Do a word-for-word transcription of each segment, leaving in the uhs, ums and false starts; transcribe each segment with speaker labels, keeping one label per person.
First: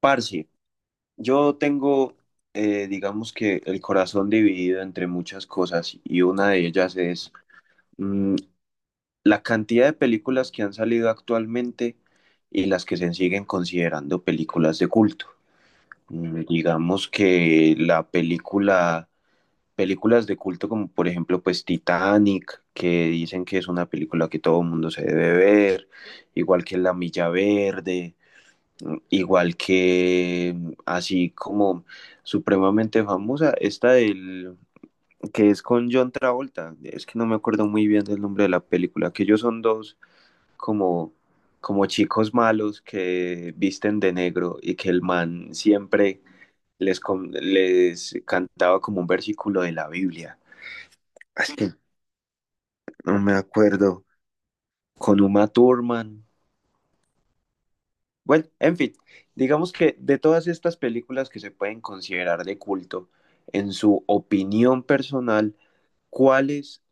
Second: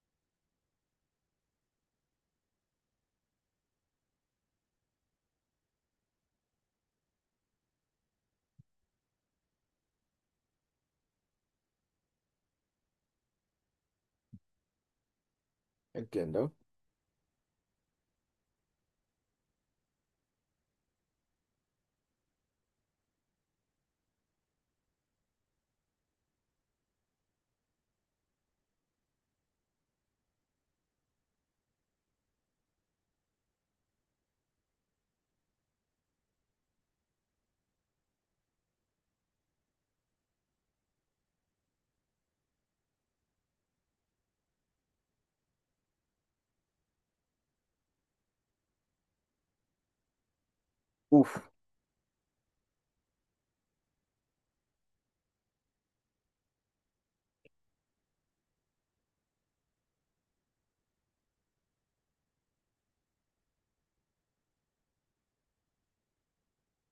Speaker 1: Parce, yo tengo, eh, digamos que el corazón dividido entre muchas cosas y una de ellas es mm, la cantidad de películas que han salido actualmente y las que se siguen considerando películas de culto. Mm,
Speaker 2: Entiendo.
Speaker 1: digamos que la película, películas de culto como por ejemplo pues Titanic, que dicen que es una película que todo el mundo se debe ver, igual que La Milla Verde. Igual que, así como supremamente famosa, esta del que es con John Travolta, es que no me acuerdo muy bien del nombre de la película, que ellos son dos como, como chicos malos que visten de negro y que el man siempre les, con- les cantaba como un versículo de la Biblia.
Speaker 2: Uf,
Speaker 1: Es que no me acuerdo. Con Uma Thurman. Bueno, en fin, digamos que de todas estas películas que se pueden considerar de culto, en su opinión personal, ¿cuáles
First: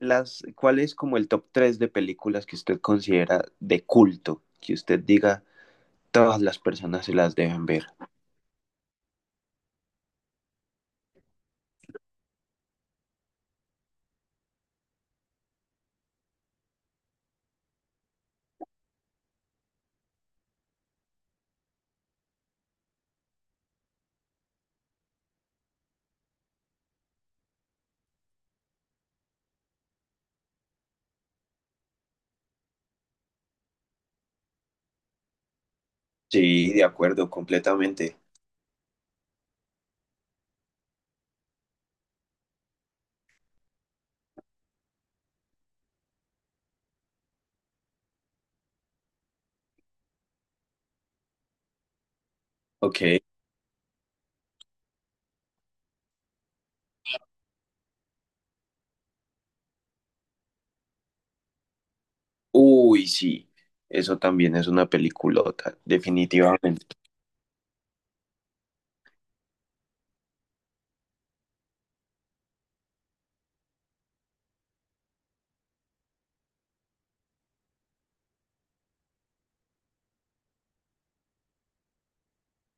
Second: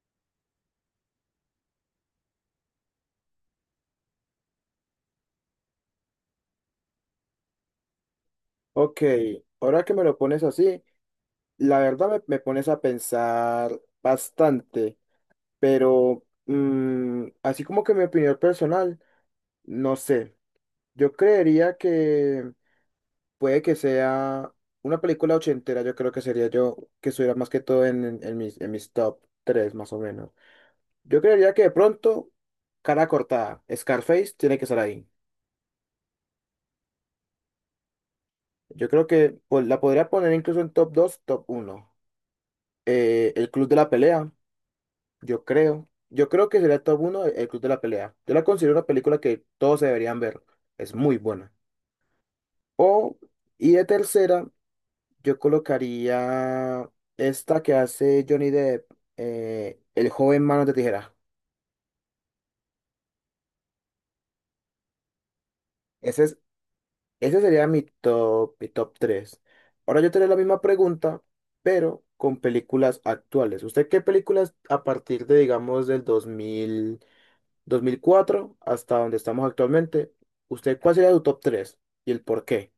Speaker 1: las, ¿cuál es como el top tres de películas que usted considera de culto? Que usted diga, todas las personas se las deben ver.
Speaker 2: ok. Ahora que me lo pones así, la verdad me, me pones a pensar bastante, pero mm, así como que mi opinión personal, no sé. Yo creería que puede que sea una película ochentera, yo creo que sería yo que estuviera más que todo en, en- en mis, en mis top tres más o menos. Yo creería que de pronto, cara cortada, Scarface tiene que estar ahí.
Speaker 1: Sí, de acuerdo, completamente.
Speaker 2: Yo creo que pues, la podría poner incluso en top dos top uno eh, El Club de la Pelea, yo creo. Yo creo que sería top uno El Club de la Pelea. Yo la considero una película que todos deberían ver. Es muy buena. O,
Speaker 1: Ok.
Speaker 2: y de tercera, yo colocaría esta que hace Johnny Depp, eh, El joven Manos de Tijera.
Speaker 1: Uy, sí, eso también es una peliculota,
Speaker 2: Ese es,
Speaker 1: definitivamente.
Speaker 2: ese sería mi top, mi top tres. Ahora yo te haré la misma pregunta, pero con películas actuales. ¿Usted qué películas a partir de, digamos, del dos mil? Dos mil cuatro hasta donde estamos actualmente, ¿usted cuál sería su top tres y el por qué?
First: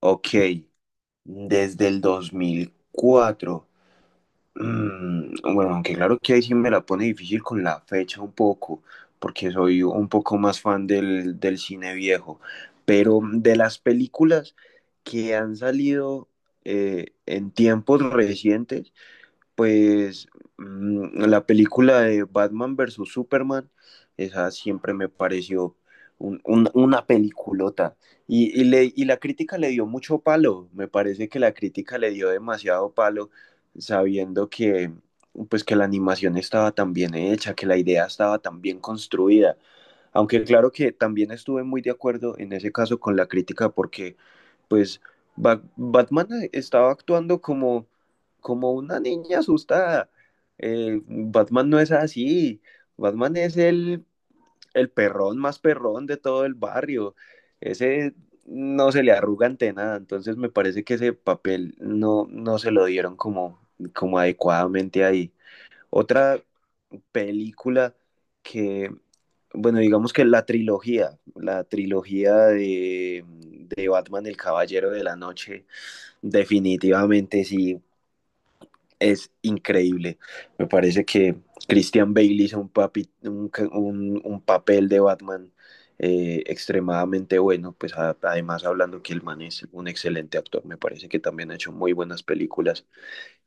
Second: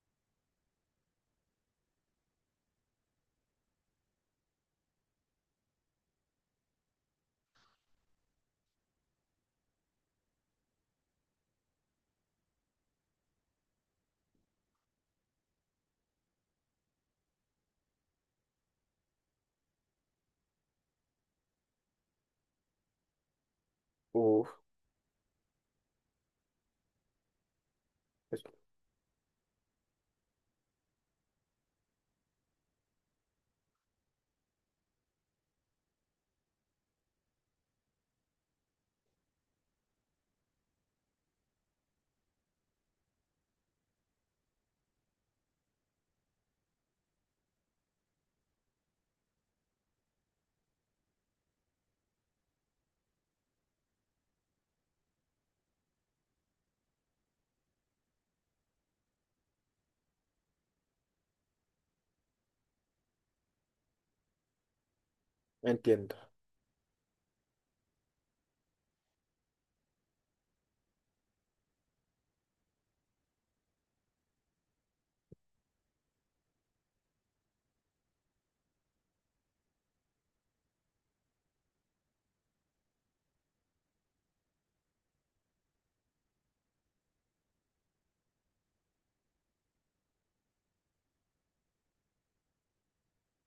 Speaker 1: Ok, desde el dos mil cuatro. Mm, bueno, aunque claro que ahí sí me la pone difícil con la fecha un poco, porque soy un poco más fan del, del cine viejo, pero de las películas que han salido eh, en tiempos recientes, pues mm, la película de Batman versus Superman,
Speaker 2: Uf,
Speaker 1: esa siempre me pareció un- un- una peliculota.
Speaker 2: es-
Speaker 1: Y, y le- y la crítica le dio mucho palo, me parece que la crítica le dio demasiado palo, sabiendo que, pues, que la animación estaba tan bien hecha, que la idea estaba tan bien construida. Aunque claro que también estuve muy de acuerdo en ese caso con la crítica porque pues Ba- Batman estaba actuando como, como una niña asustada. Eh, Batman no es así. Batman es el, el perrón más perrón de todo el barrio. Ese no se le arruga ante nada. Entonces me parece que ese papel no, no se lo dieron como, como adecuadamente ahí.
Speaker 2: entiendo,
Speaker 1: Otra película que, bueno, digamos que la trilogía, la trilogía de, de Batman, el Caballero de la Noche. Definitivamente sí, es increíble. Me parece que Christian Bale hizo un, papi, un, ca- un, un papel de Batman eh, extremadamente bueno, pues a- además hablando que el man es un excelente actor, me parece que también ha hecho muy buenas películas.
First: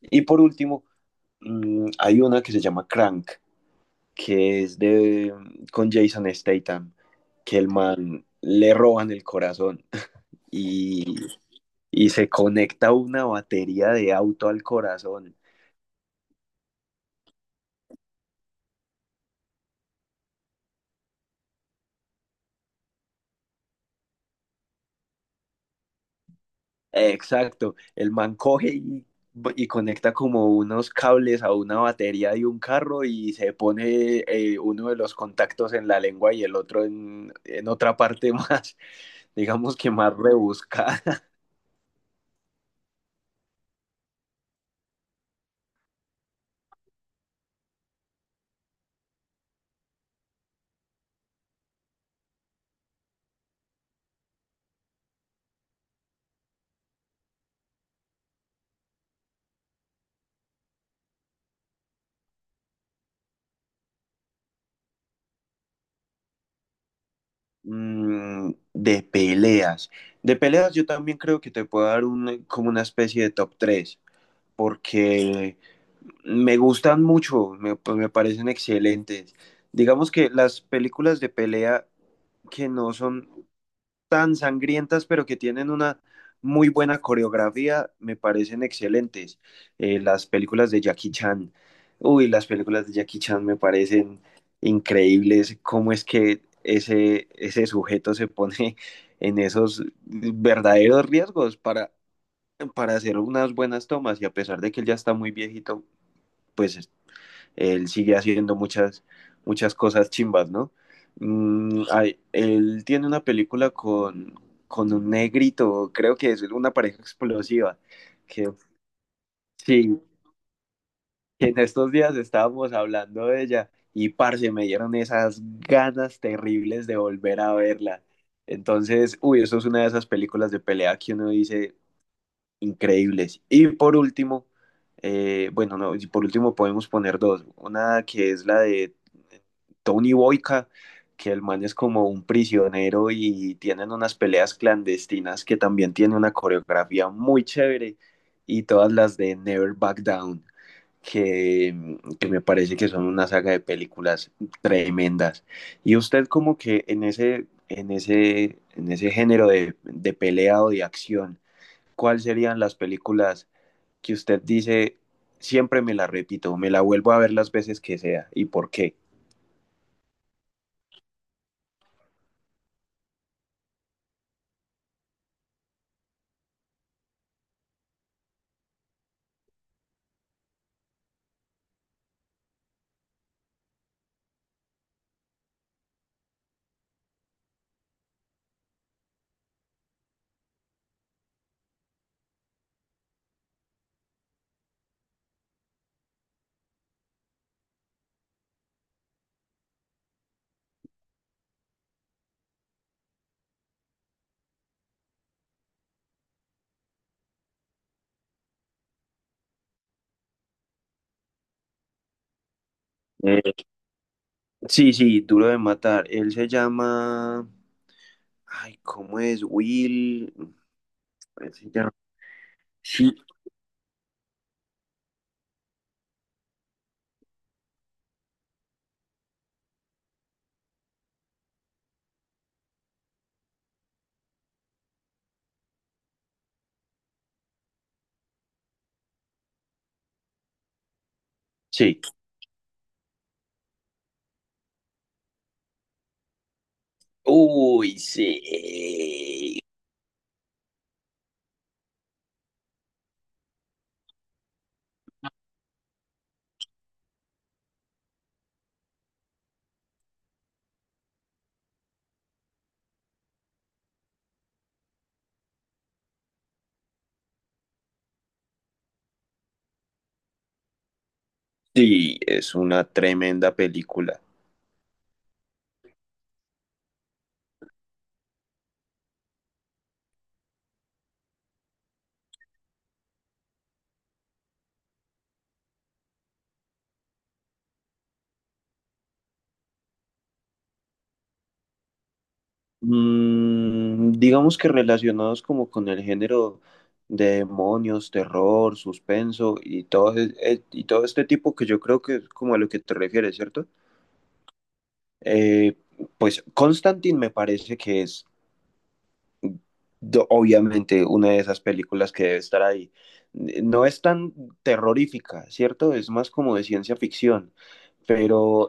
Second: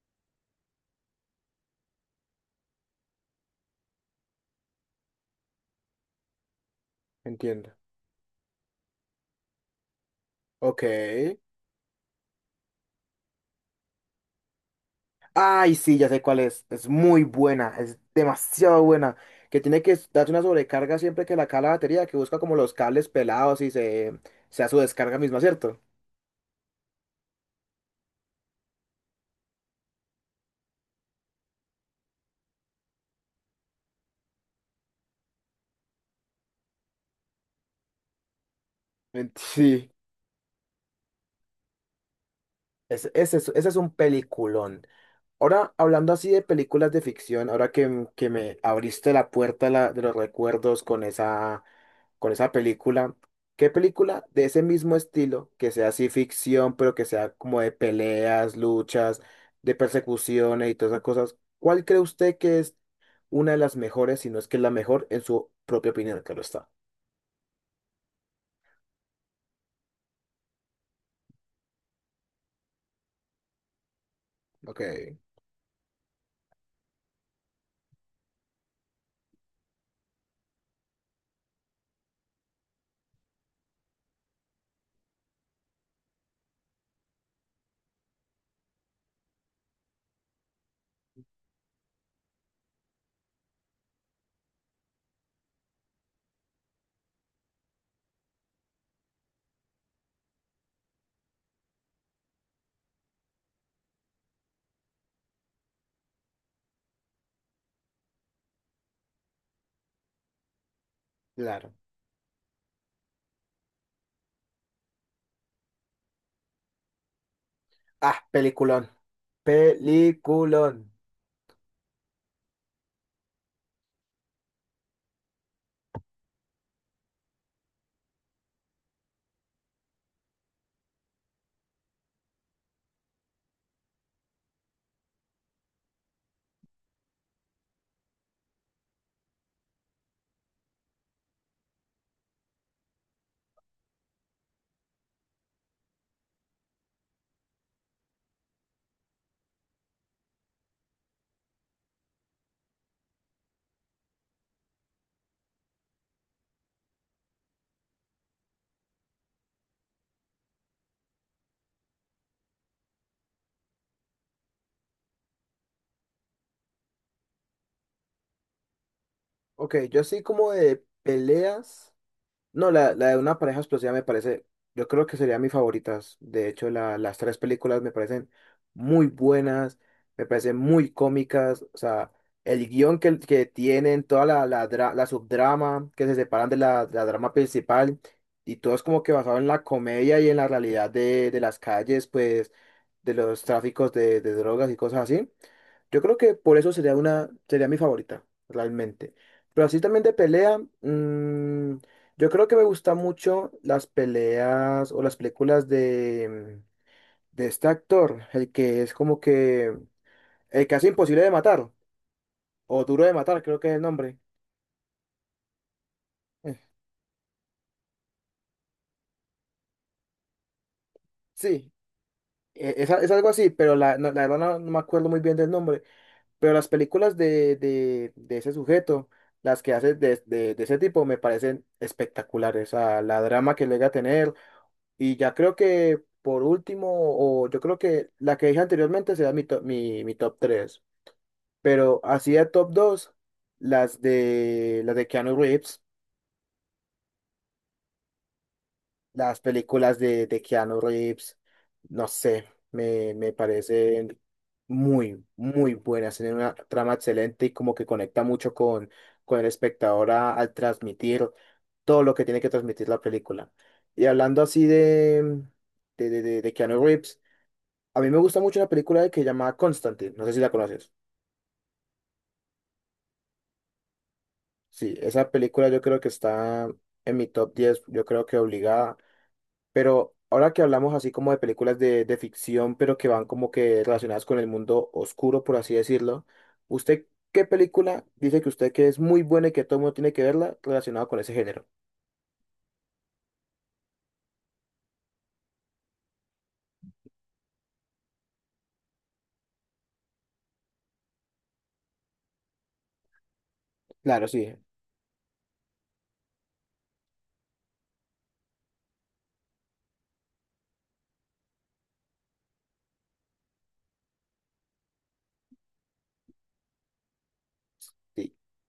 Speaker 1: Y por último, mm, hay una que se llama Crank, que es de, con Jason Statham, que el
Speaker 2: entiendo.
Speaker 1: man le roban el corazón
Speaker 2: Ok.
Speaker 1: y, y se conecta una batería de auto al corazón.
Speaker 2: Ay, sí, ya sé cuál es. Es muy buena, es demasiado buena. Que tiene que darse una sobrecarga siempre que la cae la batería, que busca como los cables pelados y se, se da su descarga misma, ¿cierto?
Speaker 1: Exacto, el man coge y, y conecta como unos cables a una batería de un carro y se pone eh, uno de los contactos en la lengua y el otro en, en otra parte más,
Speaker 2: Ent-
Speaker 1: digamos
Speaker 2: Sí.
Speaker 1: que más rebuscada.
Speaker 2: Ese, ese es ese es un peliculón. Ahora, hablando así de películas de ficción, ahora que, m- que me abriste la puerta de la- de los recuerdos con esa, con esa película. ¿Qué película de ese mismo estilo, que sea así ficción, pero que sea como de peleas, luchas, de persecuciones y todas esas cosas? ¿Cuál cree usted que es una de las mejores, si no es que es la mejor, en su propia opinión? Claro está.
Speaker 1: Mm, de peleas. De peleas yo también creo que te puedo dar un, como una especie de top tres
Speaker 2: Ok.
Speaker 1: porque me gustan mucho, me, pues me parecen excelentes. Digamos que las películas de pelea que no son tan sangrientas, pero que tienen una muy buena coreografía, me parecen excelentes. Eh, las películas de Jackie Chan, uy, las películas de Jackie Chan me parecen increíbles, cómo es que ese, ese sujeto se pone en esos verdaderos riesgos para, para hacer unas buenas tomas y a pesar de que él ya está muy viejito, pues él sigue haciendo muchas, muchas cosas chimbas, ¿no?
Speaker 2: Claro.
Speaker 1: Mm, hay- él tiene una película con, con un negrito, creo que es una pareja explosiva,
Speaker 2: Ah,
Speaker 1: que
Speaker 2: peliculón.
Speaker 1: sí,
Speaker 2: Peliculón.
Speaker 1: que en estos días estábamos hablando de ella y parce, me dieron esas ganas terribles de volver a verla. Entonces, uy, eso es una de esas películas de pelea que uno dice, increíbles. Y por último, eh, bueno, no, y por último podemos poner dos. Una que es la de Tony Boyka, que el man es como un prisionero y tienen unas peleas clandestinas que también tiene una coreografía muy chévere. Y todas las de Never Back Down, que, que me parece que son una saga de películas tremendas. Y usted como que en ese, en ese, en ese género de, de pelea o de acción, ¿cuáles serían las películas que usted dice, siempre me la repito, me la vuelvo a ver las veces que sea y por qué?
Speaker 2: Ok, yo así como de peleas. No, la, la de una pareja explosiva me parece, yo creo que sería mi favorita. De hecho, la- las tres películas me parecen muy buenas, me parecen muy cómicas. O sea, el guión que, que tienen, toda la, la, dra- la subdrama que se separan de la, la drama principal y todo es como que basado en la comedia y en la realidad de, de las calles, pues, de los tráficos de, de drogas y cosas así. Yo creo que por eso sería una, sería mi favorita, realmente. Pero así también de pelea. mm, yo creo que me gustan mucho las peleas o las películas de, mm, de este actor, el que es como que mm, el que hace imposible de matar, o duro de matar,
Speaker 1: Eh,
Speaker 2: creo que es el nombre.
Speaker 1: sí, sí, Duro de Matar. Él se
Speaker 2: Eh,
Speaker 1: llama... Ay, ¿cómo es? Will... Él se
Speaker 2: Sí,
Speaker 1: llama-
Speaker 2: e- es, a- es
Speaker 1: Sí.
Speaker 2: algo así, pero la, no- la verdad no, no me acuerdo muy bien del nombre. Pero las películas de, de, de ese sujeto, las que hace de, de, de ese tipo, me parecen espectaculares. O sea, la drama que llega a tener. Y ya creo que por último, o yo creo que la que dije anteriormente será mi, top- mi, mi top tres. Pero
Speaker 1: Sí.
Speaker 2: así de top dos las de, las de Keanu Reeves,
Speaker 1: Uy,
Speaker 2: las
Speaker 1: sí.
Speaker 2: películas de, de Keanu Reeves, no sé, me, me parecen muy, muy buenas. Tienen una trama excelente y como que conecta mucho con, con el espectador a- al transmitir todo lo que tiene que transmitir la película. Y hablando así de, de, de, de de Keanu Reeves, a mí me gusta mucho una película que se llama Constantine, no sé si la conoces.
Speaker 1: Sí, es una tremenda película.
Speaker 2: Sí, esa película yo creo que está en mi top diez yo creo que obligada, pero ahora que hablamos así como de películas de, de ficción, pero que van como que relacionadas con el mundo oscuro, por así decirlo, ¿usted qué película dice que usted que es muy buena y que todo el mundo tiene que verla relacionada con ese género?
Speaker 1: Mm, digamos que relacionados como con el género de demonios, terror, suspenso y todo, e- e- y todo este tipo que yo creo que es como a lo que te refieres, ¿cierto?
Speaker 2: Claro, sí,
Speaker 1: Eh, pues Constantine me parece que es do- obviamente una de esas películas que debe estar ahí. No es tan terrorífica, ¿cierto? Es más como de ciencia ficción,
Speaker 2: sí.
Speaker 1: pero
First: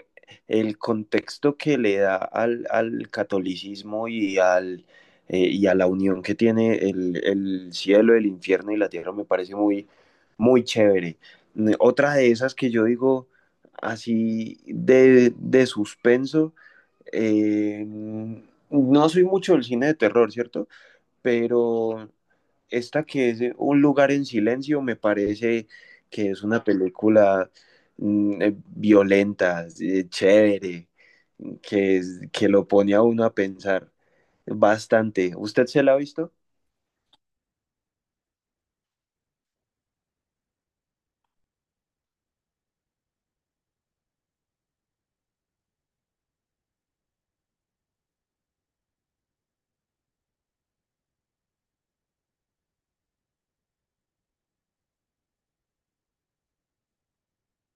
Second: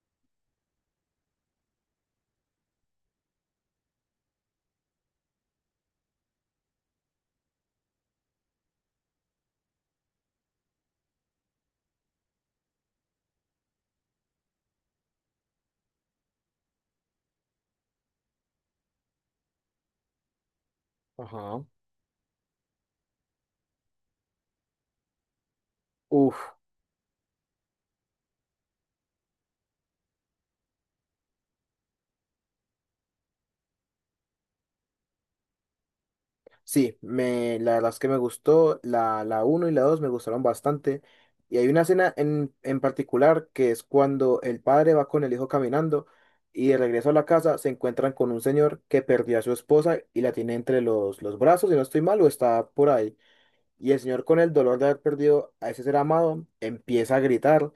Speaker 1: el contexto que le da al, al catolicismo y, al, eh, y a la unión que tiene el, el cielo, el infierno y la tierra me parece muy, muy chévere. Mm, otra de esas que yo digo así de, de suspenso, eh, no soy mucho del cine de terror, ¿cierto?
Speaker 2: Ajá.
Speaker 1: Pero esta que es Un lugar en silencio me parece que
Speaker 2: Uf.
Speaker 1: es una película mm, eh, violenta, eh, chévere, que, es- que lo pone a uno a pensar bastante. ¿Usted se la ha visto?
Speaker 2: Sí, me, la verdad es que me gustó, la, la uno y la dos me gustaron bastante. Y hay una escena en, en particular que es cuando el padre va con el hijo caminando y de regreso a la casa se encuentran con un señor que perdió a su esposa y la tiene entre los, los brazos, si no estoy mal, o está por ahí. Y el señor con el dolor de haber perdido a ese ser amado empieza a gritar,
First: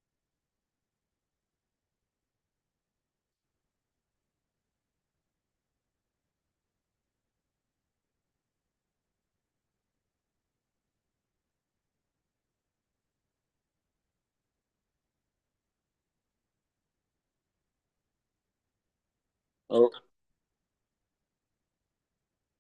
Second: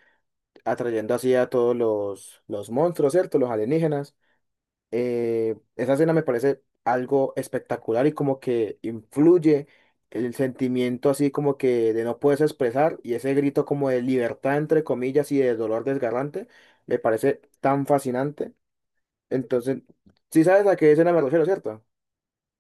Speaker 2: atrayendo así a todos los, los monstruos, ¿cierto? Los alienígenas eh, esa escena me parece algo espectacular y como que influye el sentimiento así como que de no puedes expresar y ese grito como de libertad entre comillas y de dolor desgarrante me parece tan fascinante. Entonces, si sabes a qué escena me refiero, ¿cierto?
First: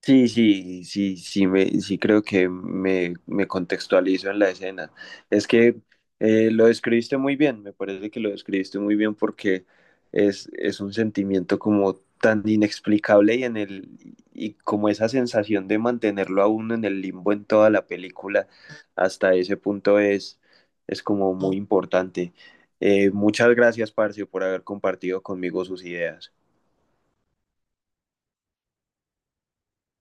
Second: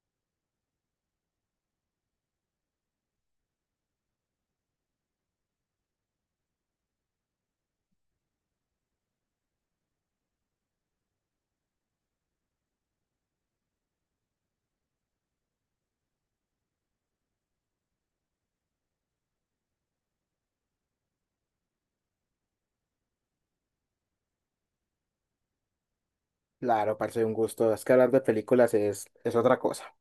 Speaker 1: Sí, sí, sí, sí, me, sí creo que me, me contextualizo en la escena. Es que eh, lo describiste muy bien, me parece que lo describiste muy bien porque es, es un sentimiento como tan inexplicable y en el, y como esa sensación de mantenerlo a uno en el limbo en toda la película, hasta ese punto es, es como muy importante. Eh, muchas gracias, Parcio, por haber compartido conmigo sus ideas.
Speaker 2: Claro, parece un gusto. Es que hablar de películas es, es otra cosa.